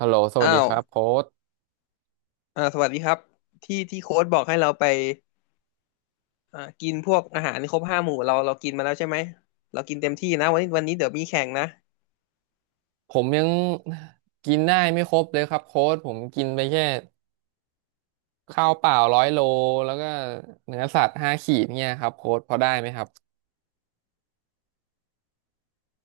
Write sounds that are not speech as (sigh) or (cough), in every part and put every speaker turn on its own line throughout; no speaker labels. ฮัลโหลสวั
อ้า
สดีค
ว
รับโค้ด
สวัสดีครับที่ที่โค้ชบอกให้เราไปกินพวกอาหารครบห้าหมู่เรากินมาแล้วใช่ไหมเรากินเต็มที่นะวันนี้เดี๋ยวมีแข่งนะ
ผมยังกินได้ไม่ครบเลยครับโค้ดผมกินไปแค่ข้าวเปล่า100 โลแล้วก็เนื้อสัตว์5 ขีดเนี่ยครับโค้ดพอได้ไหมครับ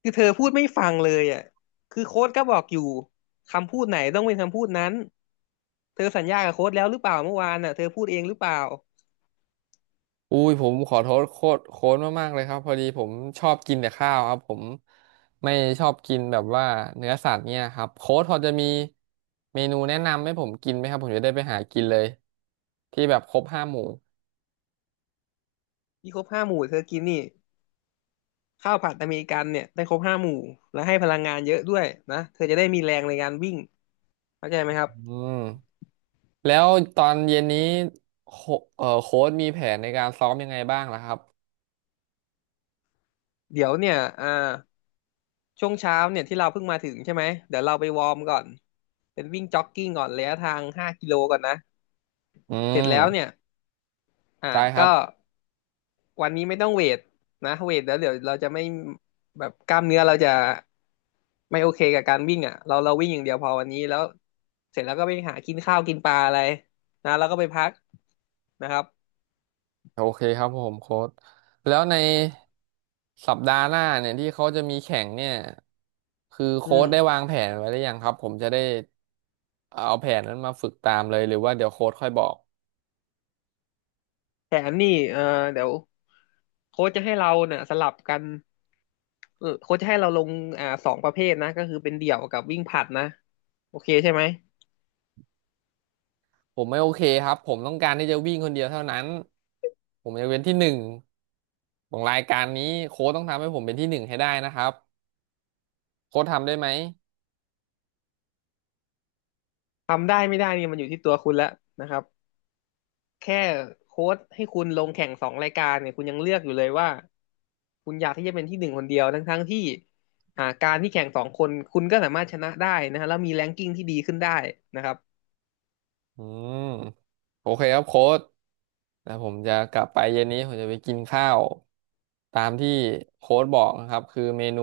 คือเธอพูดไม่ฟังเลยอ่ะคือโค้ชก็บอกอยู่คำพูดไหนต้องเป็นคำพูดนั้นเธอสัญญากับโค้ชแล้วหรือเปล่าเมื่อวานอ่ะเธอพูดเองหรือเปล่า
อุ้ยผมขอโทษโค้ดมากๆเลยครับพอดีผมชอบกินแต่ข้าวครับผมไม่ชอบกินแบบว่าเนื้อสัตว์เนี่ยครับโค้ดพอจะมีเมนูแนะนำให้ผมกินไหมครับผมจะได้ไปหากินเลยที่แบบครบ5 หมู่
ที่ครบห้าหมู่เธอกินนี่ข้าวผัดอเมริกันเนี่ยได้ครบห้าหมู่และให้พลังงานเยอะด้วยนะเธอจะได้มีแรงในการวิ่งเข้าใจไหมครับ
อืม แล้วตอนเย็นนี้โคเอ่อโค้ชมีแผนในการซ้อมยังไงบ้างล่ะครับ
เดี๋ยวเนี่ยอ่า ช่วงเช้าเนี่ยที่เราเพิ่งมาถึงใช่ไหมเดี๋ยวเราไปวอร์มก่อนเป็นวิ่งจ็อกกิ้งก่อนระยะทาง5 กิโลก่อนนะ
อื
เสร็จแล้วเนี่ย
ม
อ่า
ได้ครับ
ก็วันนี้ไม่ต้องเวทนะเวทแล้วเดี๋ยวเราจะไม่แบบกล้ามเนื้อเราจะไม่โอเคกับการวิ่งอ่ะเราวิ่งอย่างเดียวพอวันนี้แล้วเสร็จแล้วก็ไปหากินข้าวกินปลาอะไรนะแล้วก็ไปพักนะครับ
โอเคครับผมโค้ชแล้วในสัปดาห์หน้าเนี่ยที่เขาจะมีแข่งเนี่ยคือ
อื
โค้ชได้
ม
วางแผนไว้หรือยังครับผมจะได้เอาแผนนั้นมาฝึกตามเลยหรือว่าเดี๋ยวโค้ชค่อยบอก
แถมนี่เดี๋ยวโค้ชจะให้เราเนี่ยสลับกัน โค้ชจะให้เราลงสองประเภทนะก็คือเป็นเดี่ยวกับวิ่งผลัดนะโอเคใช่ไหม
ผมไม่โอเคครับผมต้องการที่จะวิ่งคนเดียวเท่านั้นผมจะเป็นที่หนึ่งของรายการนี้โค้ชต้องทำให้ผมเป็นที่หนึ่งให้ได้นะครับโค้ชทำได้ไหม
ทำได้ไม่ได้นี่มันอยู่ที่ตัวคุณแล้วนะครับแค่โค้ชให้คุณลงแข่งสองรายการเนี่ยคุณยังเลือกอยู่เลยว่าคุณอยากที่จะเป็นที่หนึ่งคนเดียวทั้งที่การที่แข่งสองคนคุณก็สามารถชนะได้นะฮะแล้วมีแรงกิ้งที่ดีขึ้นได้นะครับ
อืมโอเคครับโค้ดแต่ผมจะกลับไปเย็นนี้ผมจะไปกินข้าวตามที่โค้ดบอกนะครับคือเมนู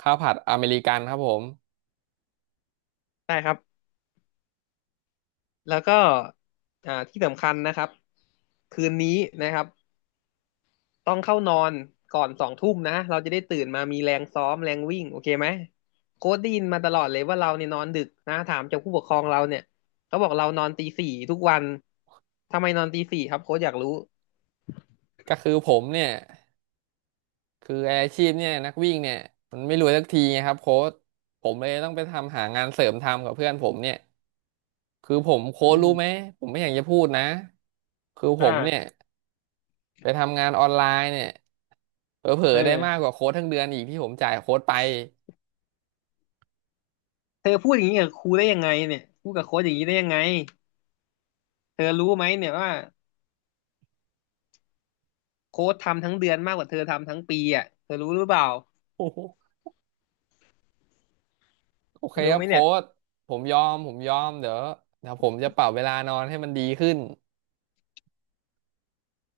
ข้าวผัดอเมริกันครับผม
ได้ครับแล้วก็ที่สำคัญนะครับคืนนี้นะครับ ต้องเข้านอนก่อนสองทุ่มนะเราจะได้ตื่นมามีแรงซ้อมแรงวิ่งโอเคไหมโค้ชได้ยินมาตลอดเลยว่าเราเนี่ยนอนดึกนะถามจากผู้ปกครองเราเนี่ยเขาบอกเรานอนตีสี่ทุกวันทำไมนอนตีสี่ครับโค้ชอยากรู้
ก็คือผมเนี่ยคือไอ้อาชีพเนี่ยนักวิ่งเนี่ยมันไม่รวยสักทีไงครับโค้ดผมเลยต้องไปทำหางานเสริมทำกับเพื่อนผมเนี่ยคือผมโค้
อื
ดรู้
ม
ไหมผมไม่อยากจะพูดนะคือผ
อ่า
มเนี่ยไปทำงานออนไลน์เนี่ยเผลอ
เอ
ๆได้มากก
อ
ว่าโค้ดทั้งเดือนอีกที่ผมจ่ายโค้ดไป
เธอพูดอย่างนี้กับครูได้ยังไงเนี่ยพูดกับโค้ชอย่างนี้ได้ยังไงเธอรู้ไหมเนี่ยว่าโค้ชทำทั้งเดือนมากกว่าเธอทำทั้งปีอ่ะเธอรู้หรือเปล่า
(laughs) โอ
เธ
เค
อ
ค
รู้
รั
ไห
บ
ม
โค้
เนี่ย
ชผมยอมเดี๋ยวผมจะปรับเวลานอนให้มันดีขึ้น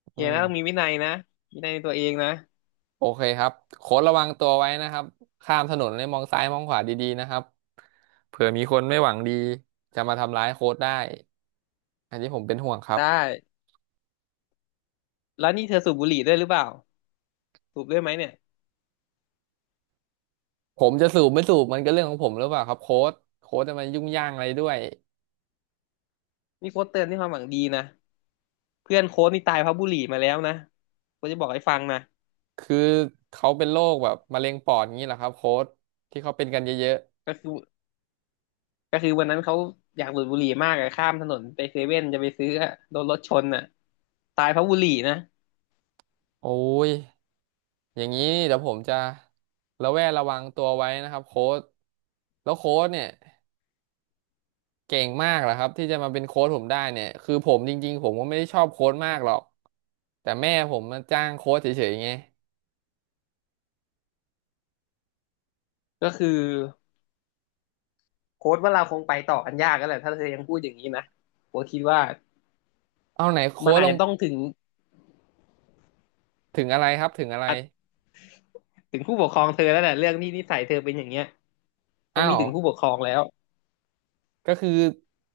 โอ
อื
เคนะต้องมี
ม
วินัยนะวินัยในตัวเองนะ
โอเคครับโค้ชระวังตัวไว้นะครับข้ามถนนเลยมองซ้ายมองขวาดีๆนะครับเผื่อมีคนไม่หวังดีจะมาทำร้ายโค้ชได้อันนี้ผมเป็นห่วงครั
ได
บ
้แล้วนี่เธอสูบบุหรี่ด้วยหรือเปล่าสูบด้วยไหมเนี่ย
ผมจะสูบไม่สูบมันก็เรื่องของผมหรือเปล่าครับโค้ชโค้ชจะมายุ่งย่างอะไรด้วย
นี่โค้ชเตือนด้วยความหวังดีนะเพื่อนโค้ชนี่ตายเพราะบุหรี่มาแล้วนะก็จะบอกให้ฟังนะ
คือเขาเป็นโรคแบบมะเร็งปอดอย่างนี้เหรอครับโค้ชที่เขาเป็นกันเยอะ
ก็คือก็คือวันนั้นเขาอยากดูดบุหรี่มากอะข้ามถนนไปเซเว่นจะไปซื้ออะโดนรถชนอะตายเพราะบุหรี่นะ
ๆโอ้ย อย่างนี้เดี๋ยวผมจะระแวดระวังตัวไว้นะครับโค้ชแล้วโค้ชเนี่ยเก่งมากเหรอครับที่จะมาเป็นโค้ชผมได้เนี่ยคือผมจริงๆผมก็ไม่ได้ชอบโค้ชมากหรอกแต่แม่ผมมาจ้างโค้ชเฉยๆไง
ก็คือโค้ชว่าเราคงไปต่อกันยากแล้วแหละถ้าเธอยังพูดอย่างนี้นะโค้ชคิดว่า
เอาไหนโค้
มัน
ช
อา
ล
จ
ง
จะต้องถึง
ถึงอะไรครับถึงอะไร
อาจถึงผู้ปกครองเธอแล้วแหละเรื่องที่นิสัยเธอเป็นอย่างเงี้ยต้อง
อ้า
มี
ว
ถึงผู้ปกครองแล้ว
ก็คือ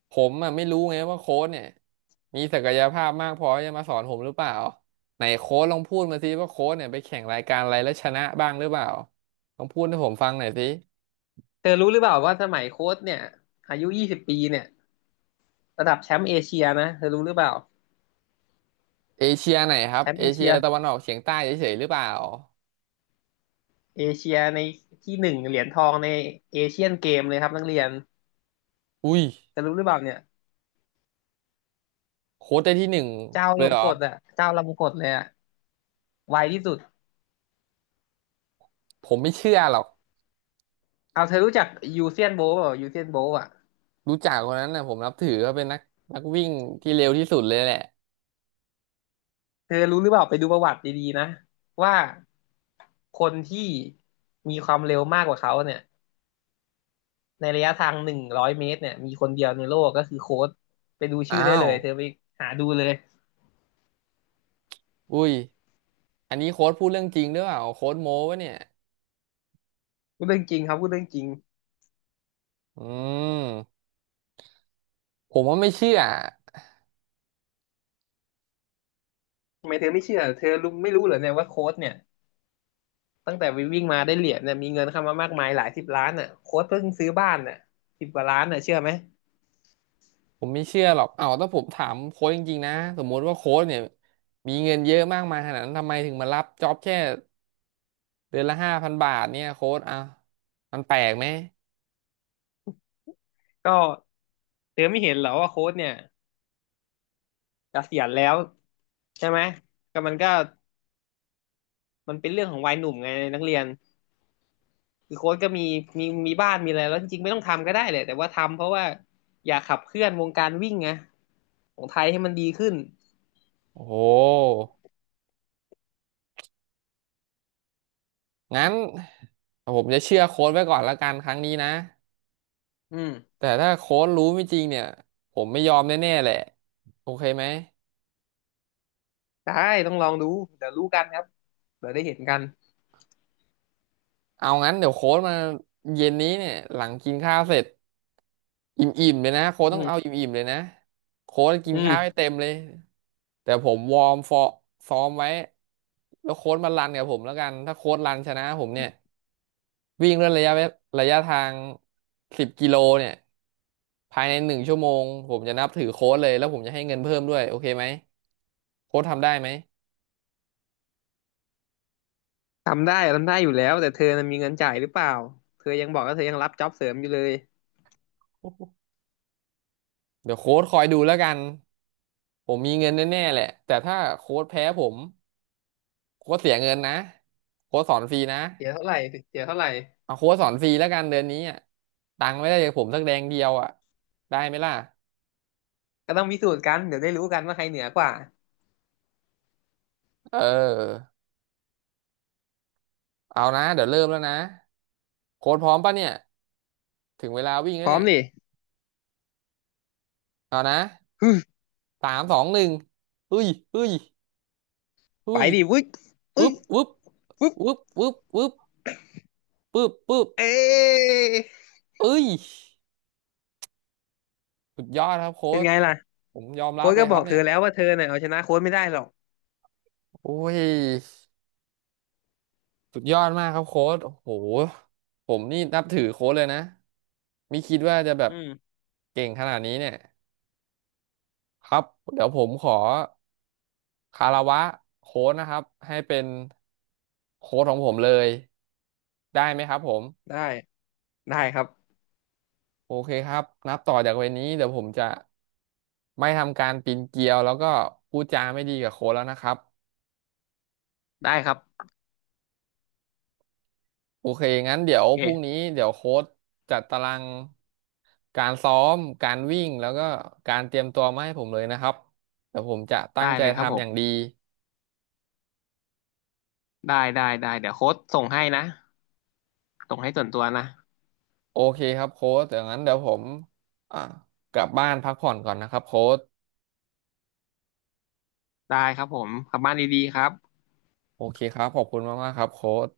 ผมอ่ะไม่รู้ไงว่าโค้ชเนี่ยมีศักยภาพมากพอที่จะมาสอนผมหรือเปล่าไหนโค้ชลองพูดมาสิว่าโค้ชเนี่ยไปแข่งรายการอะไรแล้วชนะบ้างหรือเปล่าลองพูดให้ผมฟังหน่อยสิ
เธอรู้หรือเปล่าว่าสมัยโค้ชเนี่ยอายุ20 ปีเนี่ยระดับแชมป์เอเชียนะเธอรู้หรือเปล่า
เอเชียไหนครั
แช
บ
มป์
เอ
เอ
เชี
เชี
ย
ย
ตะวันออกเฉียงใต้เฉยๆหรือเปล่า
เอเชียในที่หนึ่งเหรียญทองในเอเชียนเกมเลยครับนักเรียน
อุ้ย
จะรู้หรือเปล่าเนี่ย
โค้ชได้ที่หนึ่ง
เจ้า
เล
ล
ย
ม
เหรอ
กดอ่ะเจ้าลมกดเลยอ่ะไวที่สุด
ผมไม่เชื่อหรอก
เอาเธอรู้จักยูเซียนโบว์เปล่ายูเซียนโบว์อ่ะ
รู้จักคนนั้นนะผมนับถือเขาเป็นนักวิ่งที่เร็วที่สุดเลยแหละ
เธอรู้หรือเปล่าไปดูประวัติดีๆนะว่าคนที่มีความเร็วมากกว่าเขาเนี่ยในระยะทาง100 เมตรเนี่ยมีคนเดียวในโลกก็คือโค้ชไปดูชื่อ
อ้า
ได้เล
ว
ยเธอไปหาดูเลย
อุ้ยอันนี้โค้ชพูดเรื่องจริงหรือเปล่าโค้ชโม้ปะเนี่ย
พูดเรื่องจริงครับพูดเรื่องจริง
อืมผมว่าไม่เชื่อ
ทำไมเธอไม่เชื่อเธอรู้ไม่รู้เหรอเนี่ยว่าโค้ชเนี่ย ตั้งแต่วิ่งมาได้เหรียญเนี่ยมีเงินเข้ามามากมายหลายสิบล้านอ่ะโค้ชเพิ่งซื้อบ้านอ่ะ10 กว่าล้านอ่ะเชื่อไหม
ผมไม่เชื่อหรอกเอ้าถ้าผมถามโค้ชจริงๆนะสมมุติว่าโค้ชเนี่ยมีเงินเยอะมากมายขนาดนั้นทำไมถึงมารับจ็อบแค่เดือนละ5,000 บาทเนี่ยโค้ชอ่ะมันแปลกไหม
ก็เธอไม่เห็นเหรอว่าโค้ชเนี่ยเกษียณแล้วใช่ไหมก็มันเป็นเรื่องของวัยหนุ่มไงนักเรียนคือโค้ชก็มีบ้านมีอะไรแล้วจริงๆไม่ต้องทำก็ได้เลยแต่ว่าทำเพราะว่าอยากขับเคลื่อนวงการวิ่งไงของไทยให้มันดีขึ้น
โอ้โห งั้นผมจะเชื่อโค้ดไว้ก่อนละกันครั้งนี้นะ
อืม
แต่ถ้าโค้ดรู้ไม่จริงเนี่ยผมไม่ยอมแน่ๆแหละโอเคไหม
ได้ต้องลองดูเดี๋ยวรู้กันครับเดี๋ยวได้เห็นกัน
เอางั้นเดี๋ยวโค้ดมาเย็นนี้เนี่ยหลังกินข้าวเสร็จอิ่มๆเลยนะโค้ด
อื
ต้องเอา
ม
อิ่มๆเลยนะโค้ดกิน
อื
ข้าวให้
ม
เต็มเลยแต่ผมวอร์มซ้อมไว้แล้วโค้ดมารันกับผมแล้วกันถ้าโค้ดรันชนะผมเนี่ย วิ่งด้วยระยะทาง10 กิโลเนี่ยภายใน1 ชั่วโมงผมจะนับถือโค้ดเลยแล้วผมจะให้เงินเพิ่มด้วยโอเคไหมโค้ดทำได้ไหม
ทำได้ทำได้อยู่แล้วแต่เธอน่ะมีเงินจ่ายหรือเปล่าเธอยังบอกว่าเธอยังรับจ็อบเสริมอยู่เลย
เดี๋ยวโค้ดคอยดูแล้วกันผมมีเงินแน่ๆแหละแต่ถ้าโค้ดแพ้ผมโค้ดเสียเงินนะโค้ดสอนฟรีนะ
เสียเท่าไหร่เสียเท่าไหร่
เอาโค้ดสอนฟรีแล้วกันเดือนนี้อ่ะตังค์ไม่ได้จากผมสักแดงเดียวอ่ะได้ไหมล่ะ
ก็ต้องพิสูจน์กันเดี๋ยวได้รู้กันว่าใครเหนือกว่า
เออเอานะเดี๋ยวเริ่มแล้วนะโค้ดพร้อมปะเนี่ยถึงเวลาวิ่ง
พ
แล้ว
ร้อม
เนี่ย
ดิ
เอานะ
ฮึม
3 2 1เฮ้ยเฮ้ยเฮ้
ไป
ย
ดิวุ้ยอุ้
ปึ๊
ย
บปึ๊บ
ปุ๊บ
ปึ๊บปึ๊บปึ๊บปึ๊บปึ๊บ
เอ๊ะ
เอ้ยสุดยอดครับโค้
เป็น
ช
ไงล่ะ
ผมยอมรั
โค้
บ
ช
เล
ก็
ยค
บ
รั
อ
บ
กเธ
เนี่
อ
ย
แล้วว่าเธอเนี่ยเอาชนะโค้ชไม่ได้หรอก
โอ้ยสุดยอดมากครับโค้ชโอ้โหผมนี่นับถือโค้ชเลยนะไม่คิดว่าจะแบบ
อืม
เก่งขนาดนี้เนี่ยครับเดี๋ยวผมขอคารวะโค้ชนะครับให้เป็นโค้ชของผมเลยได้ไหมครับผม
ได้ได้ครับ
โอเคครับนับต่อจากวันนี้เดี๋ยวผมจะไม่ทำการปีนเกลียวแล้วก็พูดจาไม่ดีกับโค้ชแล้วนะครับ
ได้ครับ
โอเคงั้นเดี๋ย
โอ
วพรุ่ง
เค
นี้เดี๋ยวโค้ชจัดตารางการซ้อมการวิ่งแล้วก็การเตรียมตัวมาให้ผมเลยนะครับเดี๋ยวผมจะตั้
ได้
งใจ
เลยครับผ
ทำอย่าง
ม
ดี
ได้ได้ได้เดี๋ยวโค้ชส่งให้นะส่งให้ส่วนตัวนะ
โอเคครับโค้ชเดี๋ยวงั้นเดี๋ยวผมอ่ากลับบ้านพักผ่อนก่อนนะครับโค้ช
ได้ครับผมกลับบ้านดีๆครับ
โอเคครับขอบคุณมากๆครับโค้ช